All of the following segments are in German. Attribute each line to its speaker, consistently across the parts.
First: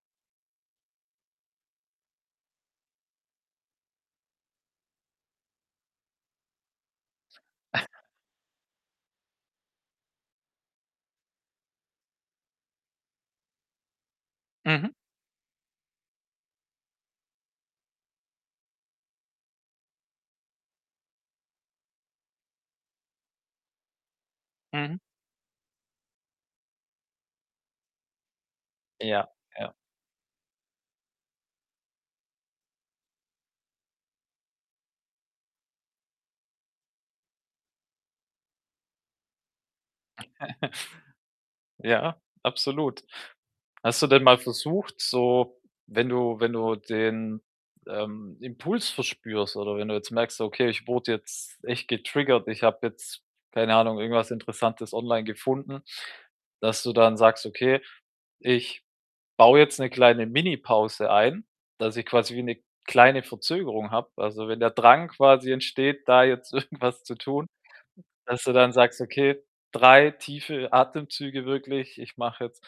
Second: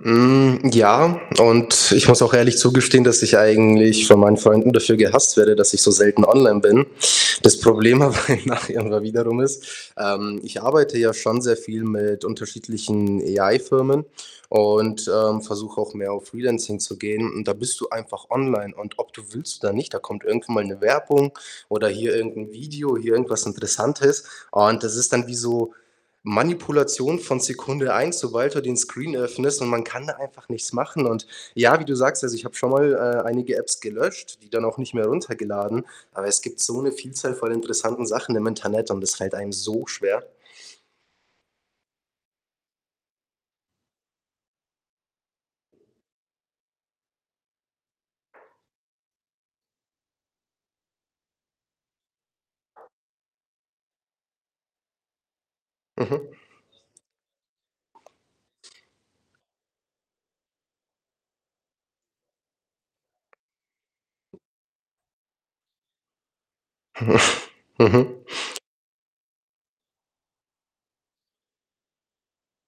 Speaker 1: Hm, ja, und ich muss auch ehrlich zugestehen, dass ich eigentlich von meinen Freunden dafür gehasst werde, dass ich so selten online bin. Das Problem aber [unintelligible] wiederum ist, ähm, ich arbeite ja schon sehr viel mit unterschiedlichen AI Firmen
Speaker 2: Mhm.
Speaker 1: und, ähm, versuche auch mehr auf Freelancing zu gehen und da bist du einfach online und ob du willst oder nicht, da kommt irgendwann mal 'ne Werbung oder hier irgend 'nen Video, hier irgendwas Interessantes und das
Speaker 2: Mhm.
Speaker 1: ist dann wie so Manipulation von Sekunde 1, sobald du den Screen
Speaker 2: Ja,
Speaker 1: öffnest und
Speaker 2: ja.
Speaker 1: man kann da einfach nichts machen und ja, wie du sagst, also, ich habe schonmal, äh, einige Apps gelöscht, die dann auch nicht mehr runtergeladen, aber es gibt so 'ne Vielzahl von interessanten Sachen im Internet und das fällt einem so schwer.
Speaker 2: Ja, absolut. Hast du denn mal versucht, so wenn du wenn du den, ähm, Impuls verspürst oder wenn du jetzt merkst, so: „Okay, ich wurde jetzt echt getriggert, ich habe jetzt, keine Ahnung, irgendwas Interessantes online gefunden“,
Speaker 1: Mhm.
Speaker 2: dass du dann sagst: „Okay, ich baue jetzt 'ne kleine Minipause ein, dass ich quasi wie 'ne kleine Verzögerung habe“ also, wenn der Drang quasi entsteht, da jetzt irgendwas zu tun,
Speaker 1: Mhm.
Speaker 2: dass du dann sagst: „Okay, 3 tiefe Atemzüge wirklich. Ich mache jetzt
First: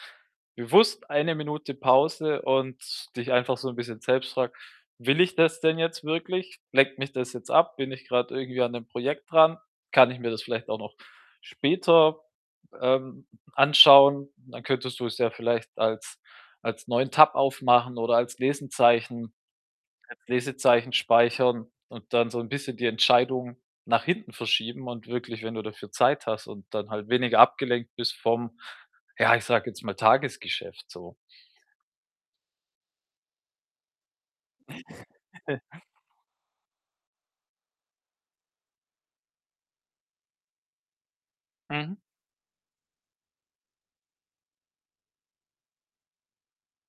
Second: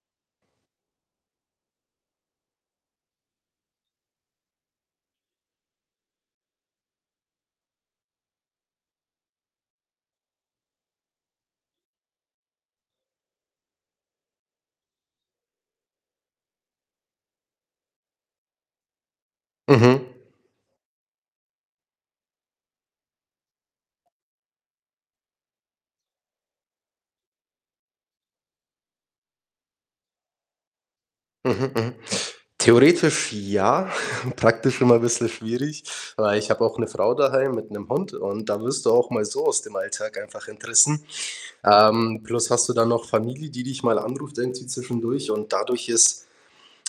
Speaker 2: bewusst 1 Minute Pause“, und dich einfach so 'n bisschen selbst fragst: „Will ich das denn jetzt wirklich? Lenkt mich das jetzt ab? Bin ich grad irgendwie an 'nem Projekt dran? Kann ich mir das vielleicht auch noch später, ähm, anschauen?“ Dann könntest du es ja vielleicht als als neuen Tab aufmachen oder als Lesezeichen
Speaker 1: Mhm.
Speaker 2: als Lesezeichen speichern und dann so 'n bisschen die Entscheidung nach hinten verschieben und wirklich, wenn du dafür Zeit hast und dann halt weniger abgelenkt vom ja, ich sage jetzt mal Tagesgeschäft so.
Speaker 1: Mhm, mhm. Theoretisch ja, praktisch immer bisschen schwierig, weil ich habe auch 'ne Frau daheim mit Hund und da wirst du auch mal so aus dem Alltag einfach entrissen.
Speaker 2: Mhm.
Speaker 1: Ähm, plus hast du dann noch Familie, die dich mal anruft irgendwie zwischendurch und dadurch ist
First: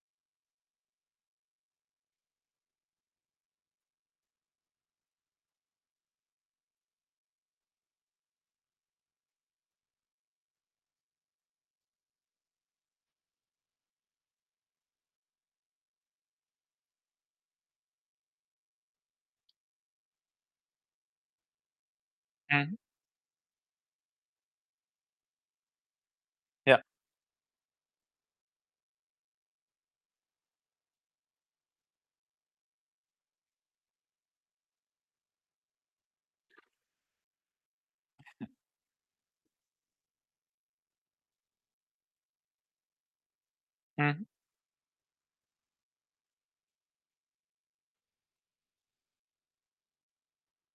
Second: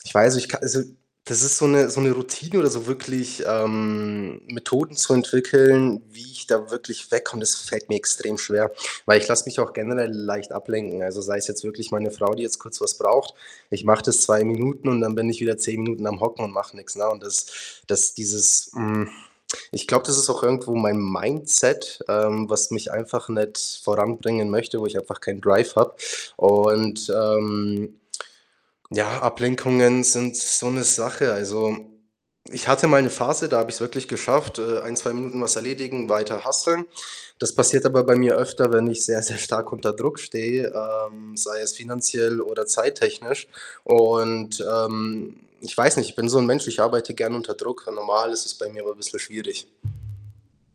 Speaker 1: ich weiß, ich ka also, das ist so 'ne so 'ne Routine oder so wirklich, ähm, Methoden zu entwickeln, wie ich da wirklich wegkomme, das fällt mir extrem schwer, weil ich lass mich auch generell leicht ablenken. Also, sei es jetzt wirklich meine Frau, die jetzt kurz was braucht, ich mache das 2 Minuten und dann bin ich wieder 10 Minuten am hocken und mache nix, ne, und das das dieses hm, ich glaube, das ist auch irgendwo mein Mindset, ähm, was
Speaker 2: Mhm.
Speaker 1: mich einfach nicht voranbringen möchte, wo ich einfach keinen Drive habe
Speaker 2: Ja.
Speaker 1: und, ähm, ja, Ablenkungen sind so 'ne Sache. Also, ich hatte mal 'ne Phase, da habe ich's wirklich geschafft, äh, 1, 2 Minuten was erledigen, weiter hustlen. Das passiert aber bei mir
Speaker 2: [unintelligible]
Speaker 1: öfter, wenn ich sehr, sehr stark unter Druck stehe, ähm, sei es finanziell oder zeittechnisch
Speaker 2: Mhm.
Speaker 1: und, ähm, ich weiß nicht, ich bin so 'n Mensch, ich arbeite gerne unter Druck und normal ist es bei mir aber bisschen schwierig.